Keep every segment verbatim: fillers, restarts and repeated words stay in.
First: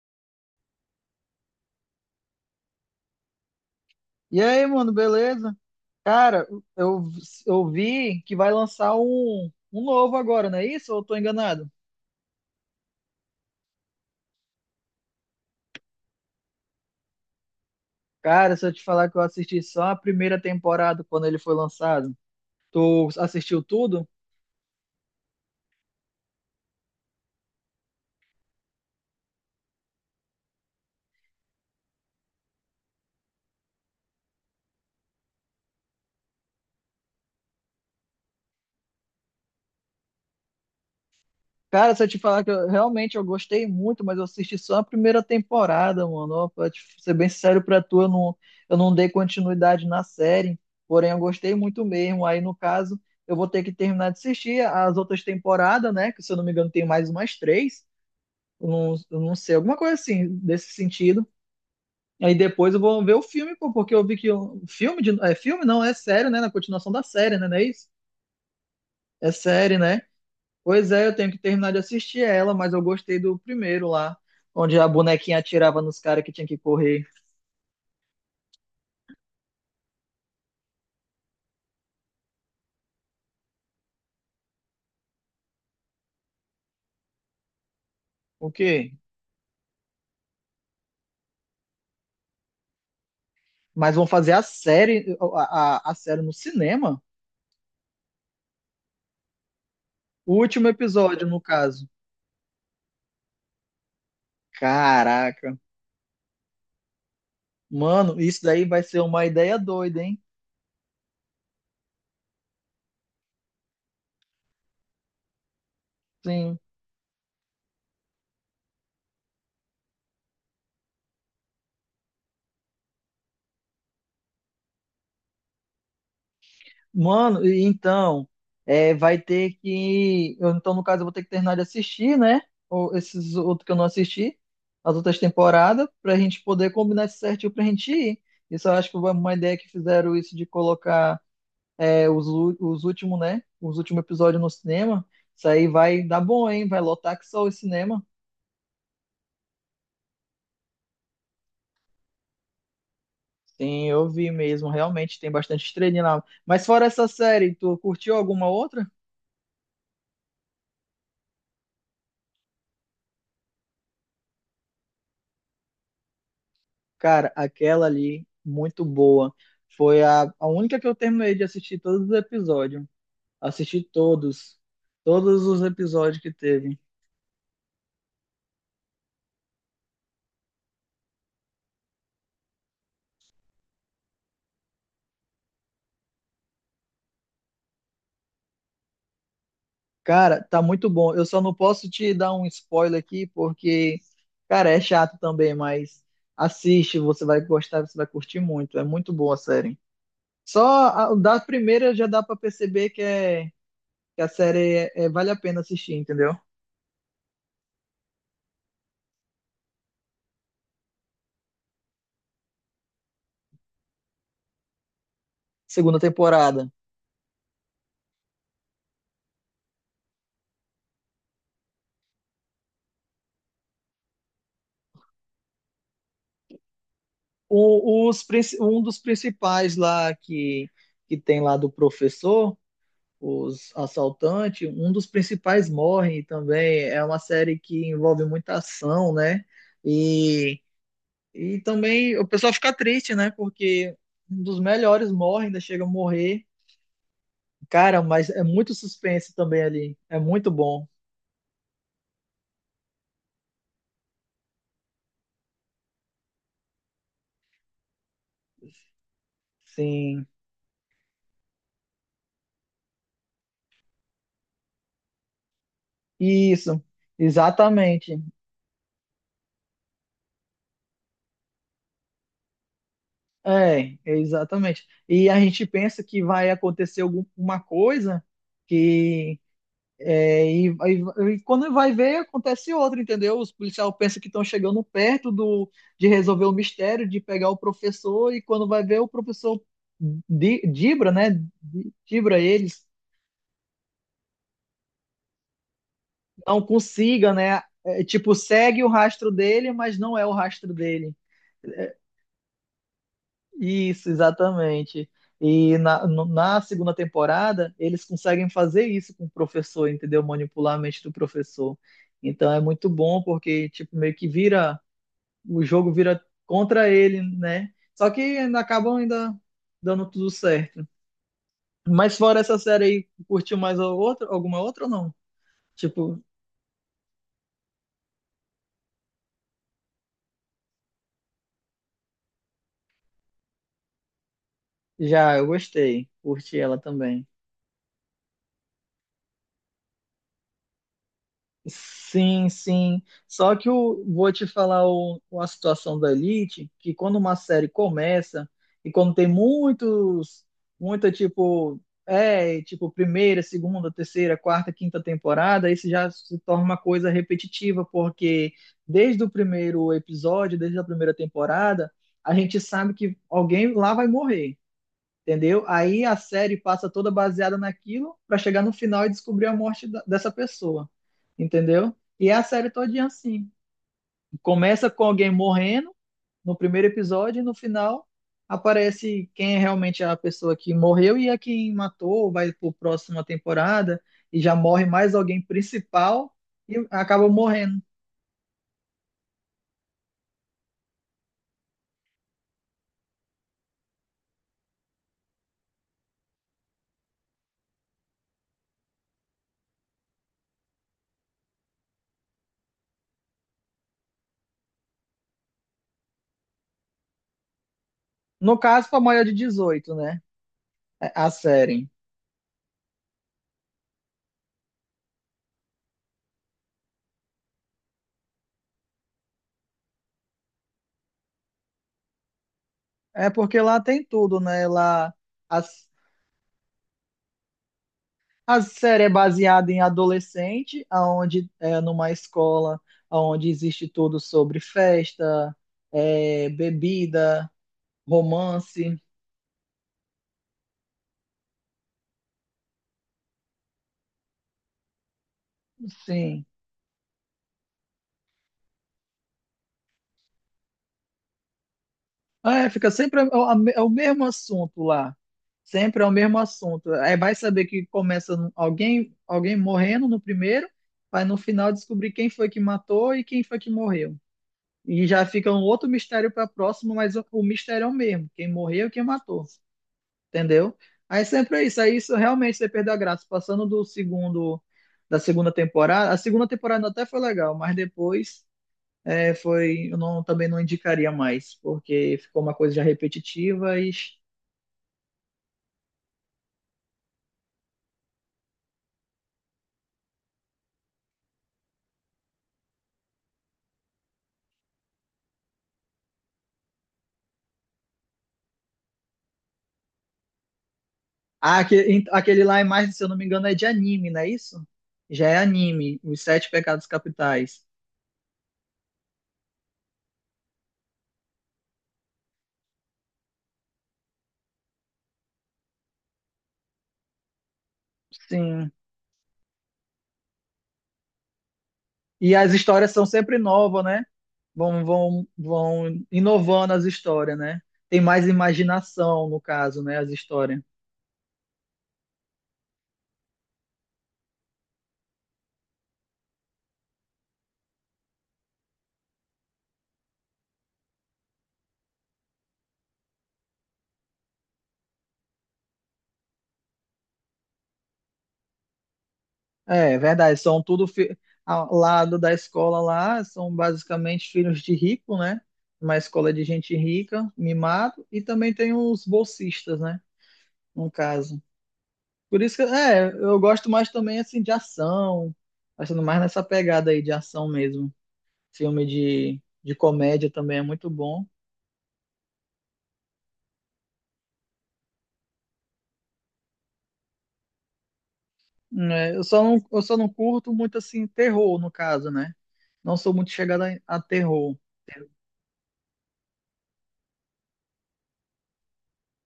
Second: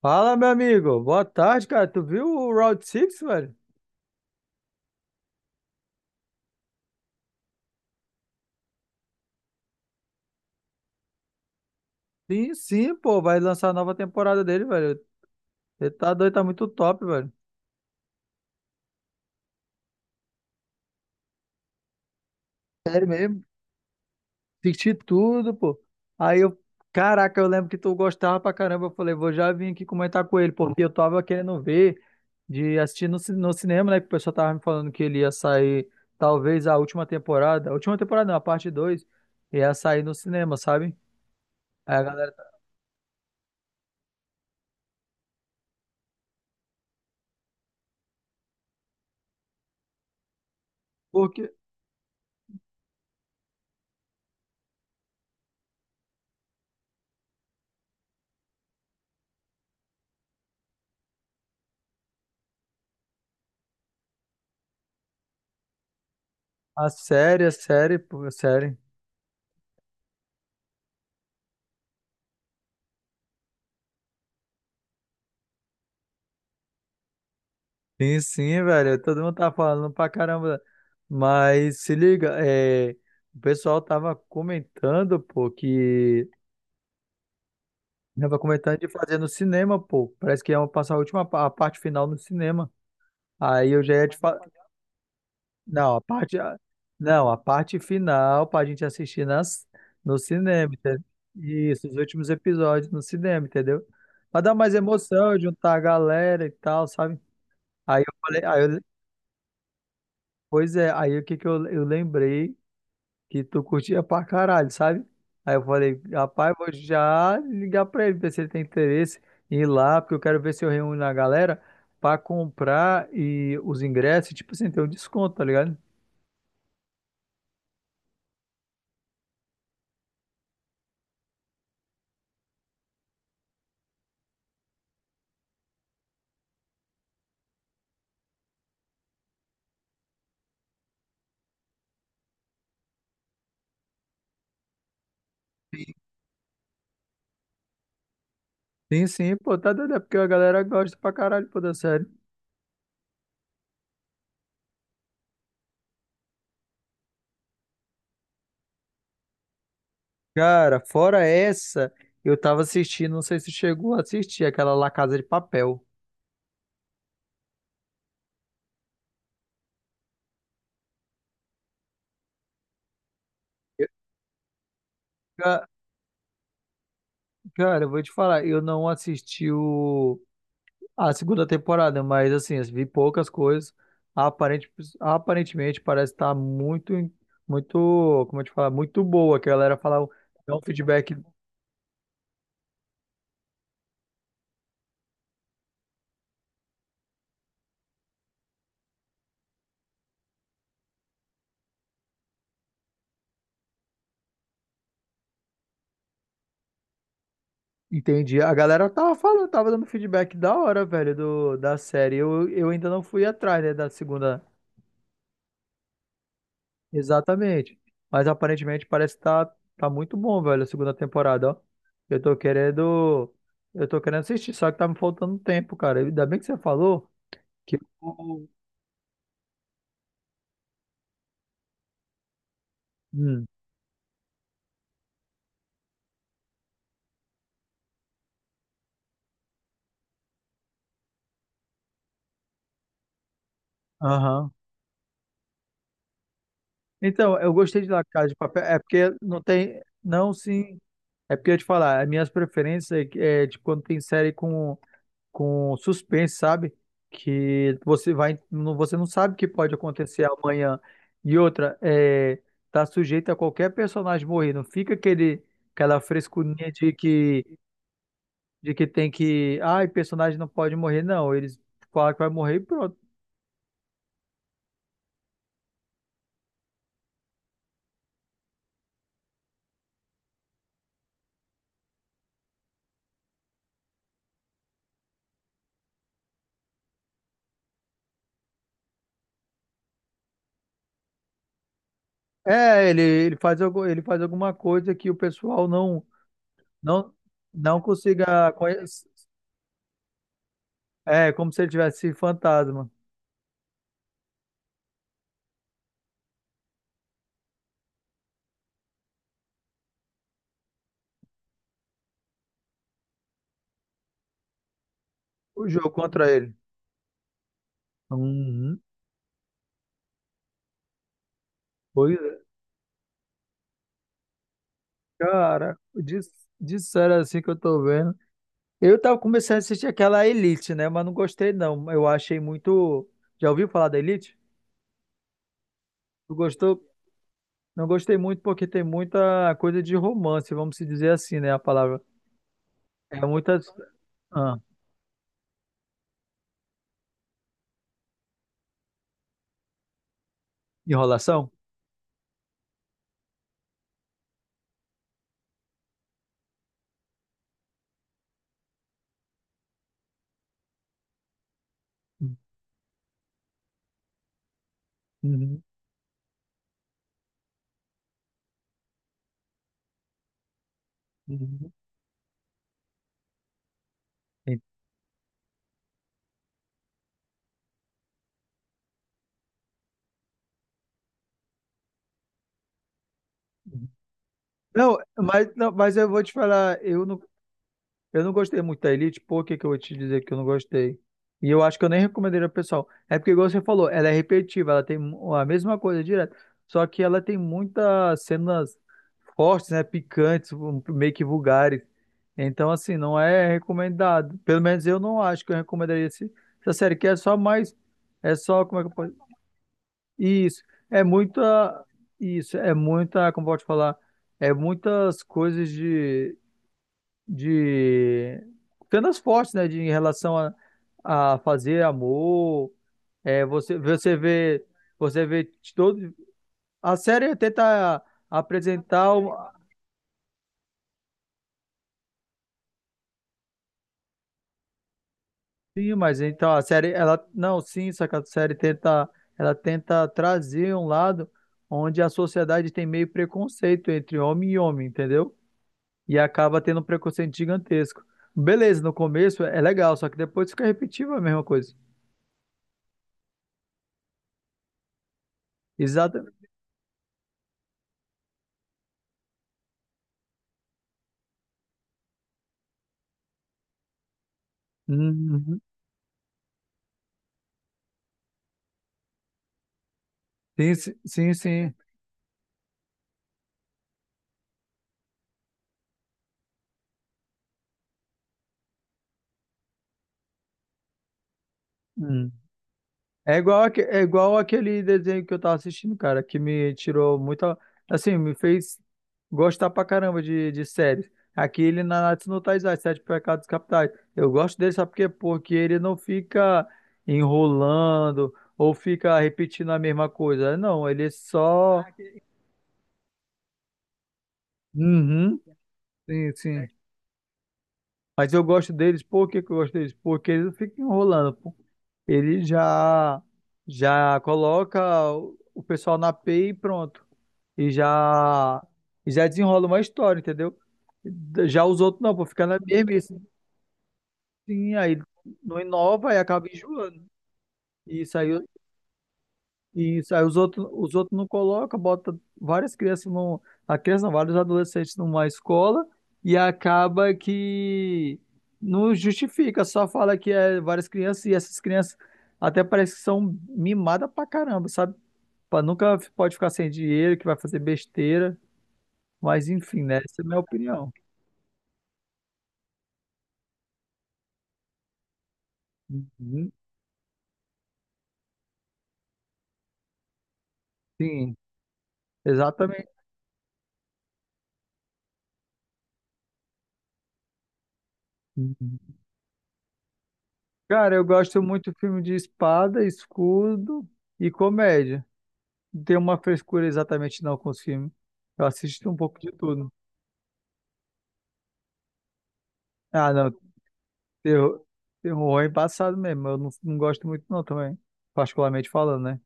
Fala, meu amigo. Boa tarde, cara. Tu viu o Round Six, velho? E aí, mano, beleza? Cara, eu, eu vi que vai lançar um, um novo agora, não é isso? Ou eu tô enganado? Sim, sim, pô. Vai lançar a nova temporada dele, velho. Ele tá doido, tá muito top, velho. Cara, se eu te falar que eu assisti só a primeira temporada quando ele foi lançado, Sério tu mesmo. assistiu tudo? Assisti tudo, pô. Aí eu. Caraca, eu lembro que tu gostava pra caramba. Eu falei, vou já vir aqui comentar com ele, porque eu tava querendo ver de assistir no, ci- no cinema, né? Que o pessoal tava me falando que ele ia sair, talvez, a última temporada. A última temporada não, a parte dois, ia sair no cinema, sabe? Cara, Aí se a eu te galera falar tá. que eu, realmente eu gostei muito, mas eu assisti só a primeira temporada, mano. Ó, pra te ser bem sério pra tu, eu não, eu não dei continuidade na série, porém eu Porque gostei muito mesmo. Aí, no caso, eu vou ter que terminar de assistir as outras temporadas, né? Que se eu não me engano tem mais umas três. eu não, eu não sei, alguma coisa assim, desse sentido. Aí depois eu vou ver o filme, pô, porque eu vi que o filme de, é filme não, é sério, né? Na a continuação da série, série, né? a Não é isso? série, pô, a série. É série, né? Pois é, eu tenho que terminar de assistir ela, mas eu gostei do primeiro lá, onde a bonequinha atirava nos caras que tinha que correr. Sim, sim, velho. Todo mundo tá falando pra caramba. Mas se liga, é, o pessoal tava comentando, pô, que. Tava O comentando de quê? fazer no cinema, pô. Parece que iam passar a última pa- a parte final no cinema. Aí eu Mas já vão ia te fazer falar. a série, a, a, a Não, a série no parte. a- cinema? Não, a parte final pra gente assistir nas... no O último cinema, entendeu? episódio, no Isso, caso. os últimos episódios no cinema, entendeu? Pra dar mais emoção, Caraca. juntar a galera e tal, sabe? Aí eu Mano, isso falei, aí daí eu- vai ser uma ideia doida, hein? Pois é, aí o que que eu, eu lembrei que tu curtia pra caralho, sabe? Aí eu falei, rapaz, Sim. vou já ligar pra ele, ver se ele tem interesse em ir lá, porque eu quero ver se eu reúno a galera pra comprar e os ingressos, tipo assim, ter um desconto, tá ligado? Mano, e então, é, vai ter que. Eu- Então, no caso, eu vou ter que terminar de assistir, né? Ou esses outros que eu não assisti, as outras temporadas, pra gente poder combinar isso certinho pra gente ir. Isso eu acho que foi uma ideia que fizeram isso de colocar é, os, ú- os últimos, né? Os últimos episódios no cinema. Isso aí vai dar bom, hein? Vai lotar que só o cinema. Sim, sim, pô, tá doido, é porque a galera gosta pra caralho, pô, da série. Sim, eu vi mesmo, realmente, tem bastante estrelinha lá. Mas fora essa série, tu curtiu alguma outra? Cara, fora essa, eu tava assistindo, não sei se chegou a assistir, aquela La Casa de Papel. Cara, aquela ali, muito boa. Foi a, a única que eu terminei de assistir todos os episódios. Assisti Eu- todos. Todos os Ca- episódios que teve. Cara, eu vou te falar, eu não assisti o. A segunda temporada, mas assim, eu vi poucas coisas. Aparente, aparentemente parece estar muito, muito, como eu te falar, muito boa. Que a galera fala, Cara, dá um tá muito feedback, bom. Eu só não posso te dar um spoiler aqui, porque, cara, é chato também, mas assiste, você vai gostar, você vai curtir muito. É muito boa a série. Só a, da primeira já dá pra perceber que, é, que a série é- é- vale a pena assistir, entendeu? entendi. A galera tava falando, tava dando feedback da hora, velho, do, da série. Eu, eu ainda não fui atrás, né, da segunda. Segunda temporada. Exatamente. Mas aparentemente parece estar tá, tá muito bom, velho, a segunda temporada, ó. Eu tô querendo, eu tô querendo assistir, só que tá me faltando tempo, cara. Ainda bem que você falou que o- os eu- princi- um dos principais lá que, que tem lá do professor, Hum. os assaltantes, um dos principais morre também. É uma série que envolve muita ação, né? E, e também o pessoal fica triste, né? Porque um Aham. dos melhores morre, ainda chega a morrer. Então, eu gostei de La Cara, Casa mas de é Papel. muito É porque suspense não também tem. ali. É Não, muito sim. bom. É porque eu ia te falar, as minhas preferências é, é de quando tem série com, com suspense, sabe? Que você vai. Não- Você não sabe o que pode acontecer Sim, amanhã. E outra, é, tá sujeito a qualquer personagem morrer. Não fica aquele, aquela frescurinha isso, de que, exatamente. de que tem que. Ai, personagem não pode morrer. Não, eles falam que vai morrer e pronto. É, exatamente. E a gente pensa que vai acontecer alguma coisa que é, e, e- e quando vai ver acontece outra, entendeu? Os policiais pensam que estão chegando perto do de resolver o mistério, de pegar o professor e quando vai ver o professor di- dibra, né? di- Dibra eles, É, ele, ele faz, algu- ele faz alguma coisa que o pessoal não. não Não, consiga, né? não É, tipo consiga segue o conhecer. rastro dele, mas não é o rastro dele. É, como se ele tivesse fantasma. Isso, exatamente. E na, no- na segunda temporada, eles conseguem fazer isso com o professor, entendeu? Manipular a mente do professor. Então é muito bom, porque, tipo, meio que vira, o O jogo jogo vira contra ele. contra ele, né? Só que ainda Uhum. acabam ainda dando tudo certo. Pois Mas é. fora essa série aí, curtiu mais a outra, alguma outra ou não? Cara, Tipo, dis- disseram assim que eu tô vendo. Eu tava começando a assistir aquela Elite, né? Mas não gostei, não. Eu achei muito. Já ouviu falar da Elite? já, eu gostei. Tu Curti ela gostou? também. Não gostei muito porque tem muita coisa de romance, vamos se dizer assim, né? A palavra. Sim, sim. É Só muita. que eu vou te Ah, falar o, uma situação da Elite, que quando uma série começa e quando tem muitos, muita enrolação? tipo, é, tipo primeira, segunda, terceira, quarta, quinta temporada, isso já se torna uma coisa repetitiva, porque desde o primeiro episódio, desde a primeira temporada, a gente sabe que alguém lá vai morrer. Uhum, Entendeu? Aí a série passa toda baseada naquilo para chegar no final e descobrir a morte da- dessa pessoa. uhum. Entendeu? E é a série todinha assim. Começa com alguém morrendo no primeiro episódio e no final aparece quem é realmente é a pessoa que morreu e a quem matou, vai para pro próxima Uhum. temporada e já morre Não, mais alguém mas, não, mas eu vou te principal e falar, eu não. acaba morrendo. Eu não gostei muito da Elite, por que que eu vou te dizer que eu não gostei? E eu acho que eu nem recomendaria pro pessoal. É porque, igual você falou, ela é repetitiva, ela tem mu- a mesma coisa direto. Só que ela tem muitas cenas fortes, né? Picantes, um- meio que vulgares. Então, assim, não é recomendado. Pelo menos eu não acho que eu recomendaria esse- essa série, que é só mais. É No só, como é que caso, eu para maior posso. de dezoito, né? Isso. É A a muita. série. Isso. É muita. Como pode falar? É muitas coisas de de cenas fortes, né, de, em relação a, a fazer amor, É é, porque você, lá tem você tudo, vê, né? Lá você vê a, de todo, a série tenta a série é apresentar, o- baseada em adolescente, aonde é numa escola onde existe tudo sobre festa, sim, mas é, então a série, ela, bebida, não, sim, só que a série romance, tenta, ela tenta trazer um lado onde a sociedade tem meio preconceito entre homem e homem, entendeu? E sim. acaba tendo um preconceito gigantesco. Beleza, no começo é legal, só que depois fica repetitivo a mesma coisa. Ah, é, fica sempre a- a- é o mesmo assunto lá. Sempre é o mesmo Exatamente. assunto. Aí vai saber que começa no- alguém, alguém morrendo no primeiro, vai no final descobrir quem foi que matou e quem foi que morreu. E já fica um outro mistério para próximo, mas o o mistério é o mesmo, quem morreu e quem matou. Sim, Entendeu? si- Aí sim, sempre é sim. isso. Aí isso realmente você perdeu a graça. Passando do segundo, da segunda temporada, a segunda temporada até foi legal, mas depois é, foi, eu não, também não indicaria mais, porque Hum. ficou uma coisa já É igual, repetitiva. Aque- e é igual aquele desenho que eu tava assistindo, cara, que me tirou muita. Assim, me fez gostar pra caramba de, de séries. Aquele Nanatsu no Taizai, Sete Pecados Capitais. Eu gosto dele, sabe por quê? Porque ele não fica enrolando ou fica repetindo a mesma coisa. Não, ele é ah, só. aquele, aquele lá é mais, se eu não me engano, é de anime, não é isso? Já é Uhum, anime, Os sim, Sete sim. Pecados Capitais. Mas eu gosto deles, por que que eu gosto deles? Porque eles não ficam enrolando. Ele já já coloca o o pessoal na api e pronto. E já Sim. e já desenrola uma história, entendeu? Já os outros não, vou E ficar as na histórias são mesmice. sempre novas, né? Sim, Vão, aí vão, não vão inova e acaba inovando as enjoando. histórias, né? Tem E isso mais aí, imaginação, no caso, e né? As isso aí os histórias. outros, os outros não colocam, bota várias crianças num, a criança, não, vários adolescentes numa escola e acaba que não justifica, só fala que é várias crianças e essas crianças até parece que são mimadas pra caramba, sabe? Pá, nunca f- pode ficar sem dinheiro, que vai fazer besteira, mas enfim, É, né? é Essa é a verdade, minha são tudo opinião. fi- ao lado da escola lá, são basicamente filhos de rico, né? Uma escola de Uhum. gente rica, mimado, e também tem os bolsistas, né? No Sim, caso. Por isso que, exatamente. é, eu gosto mais também, assim, de ação, achando mais nessa pegada aí de ação mesmo. Filme Uhum. de, de comédia também é muito Cara, eu bom. gosto muito de filme de espada, escudo e comédia. Não tenho uma frescura exatamente não com os filmes. Eu assisto um Né? pouco eu de só não, tudo. eu só não curto muito, assim, terror, no caso, né? Não Ah, sou não, muito chegada a a terror. terror, terror é embaçado mesmo. Eu não, não gosto muito não também, particularmente falando, né?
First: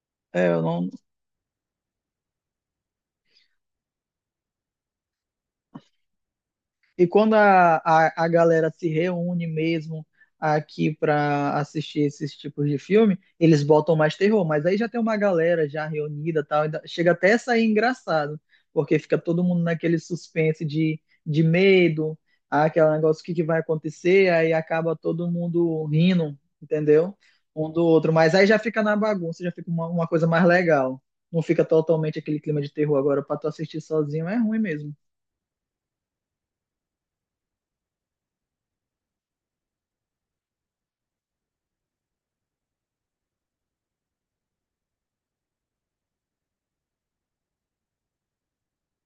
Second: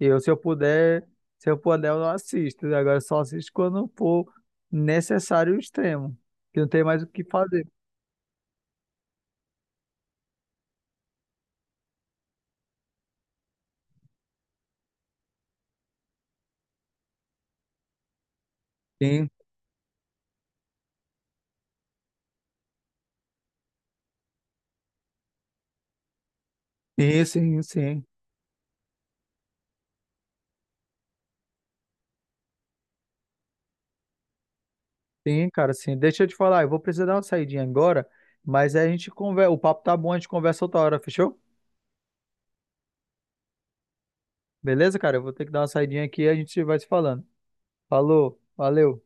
Eu, se eu É, eu não. puder, se eu puder, eu não assisto. Agora eu só assisto quando for necessário o extremo, que não tem mais o E que quando fazer. a, a, a galera se reúne mesmo aqui para assistir esses tipos de filme, eles botam mais terror, mas aí já tem uma galera já reunida e tal, e dá- chega até a sair engraçado, porque fica Sim, todo mundo naquele suspense de, de medo, ah, aquele negócio, o que, que vai acontecer, aí acaba todo mundo rindo, entendeu? sim, sim, Um do sim, outro, mas aí já fica na bagunça, já fica uma, uma coisa mais legal. Não fica totalmente aquele clima de terror agora para tu assistir sozinho, é ruim mesmo. sim, cara, sim. Deixa eu te falar, eu vou precisar dar uma saidinha agora, mas aí a gente conversa, o papo tá bom, a gente conversa outra hora, fechou? Beleza, cara? Eu vou ter que dar uma saidinha aqui e a gente vai se falando. Falou, valeu.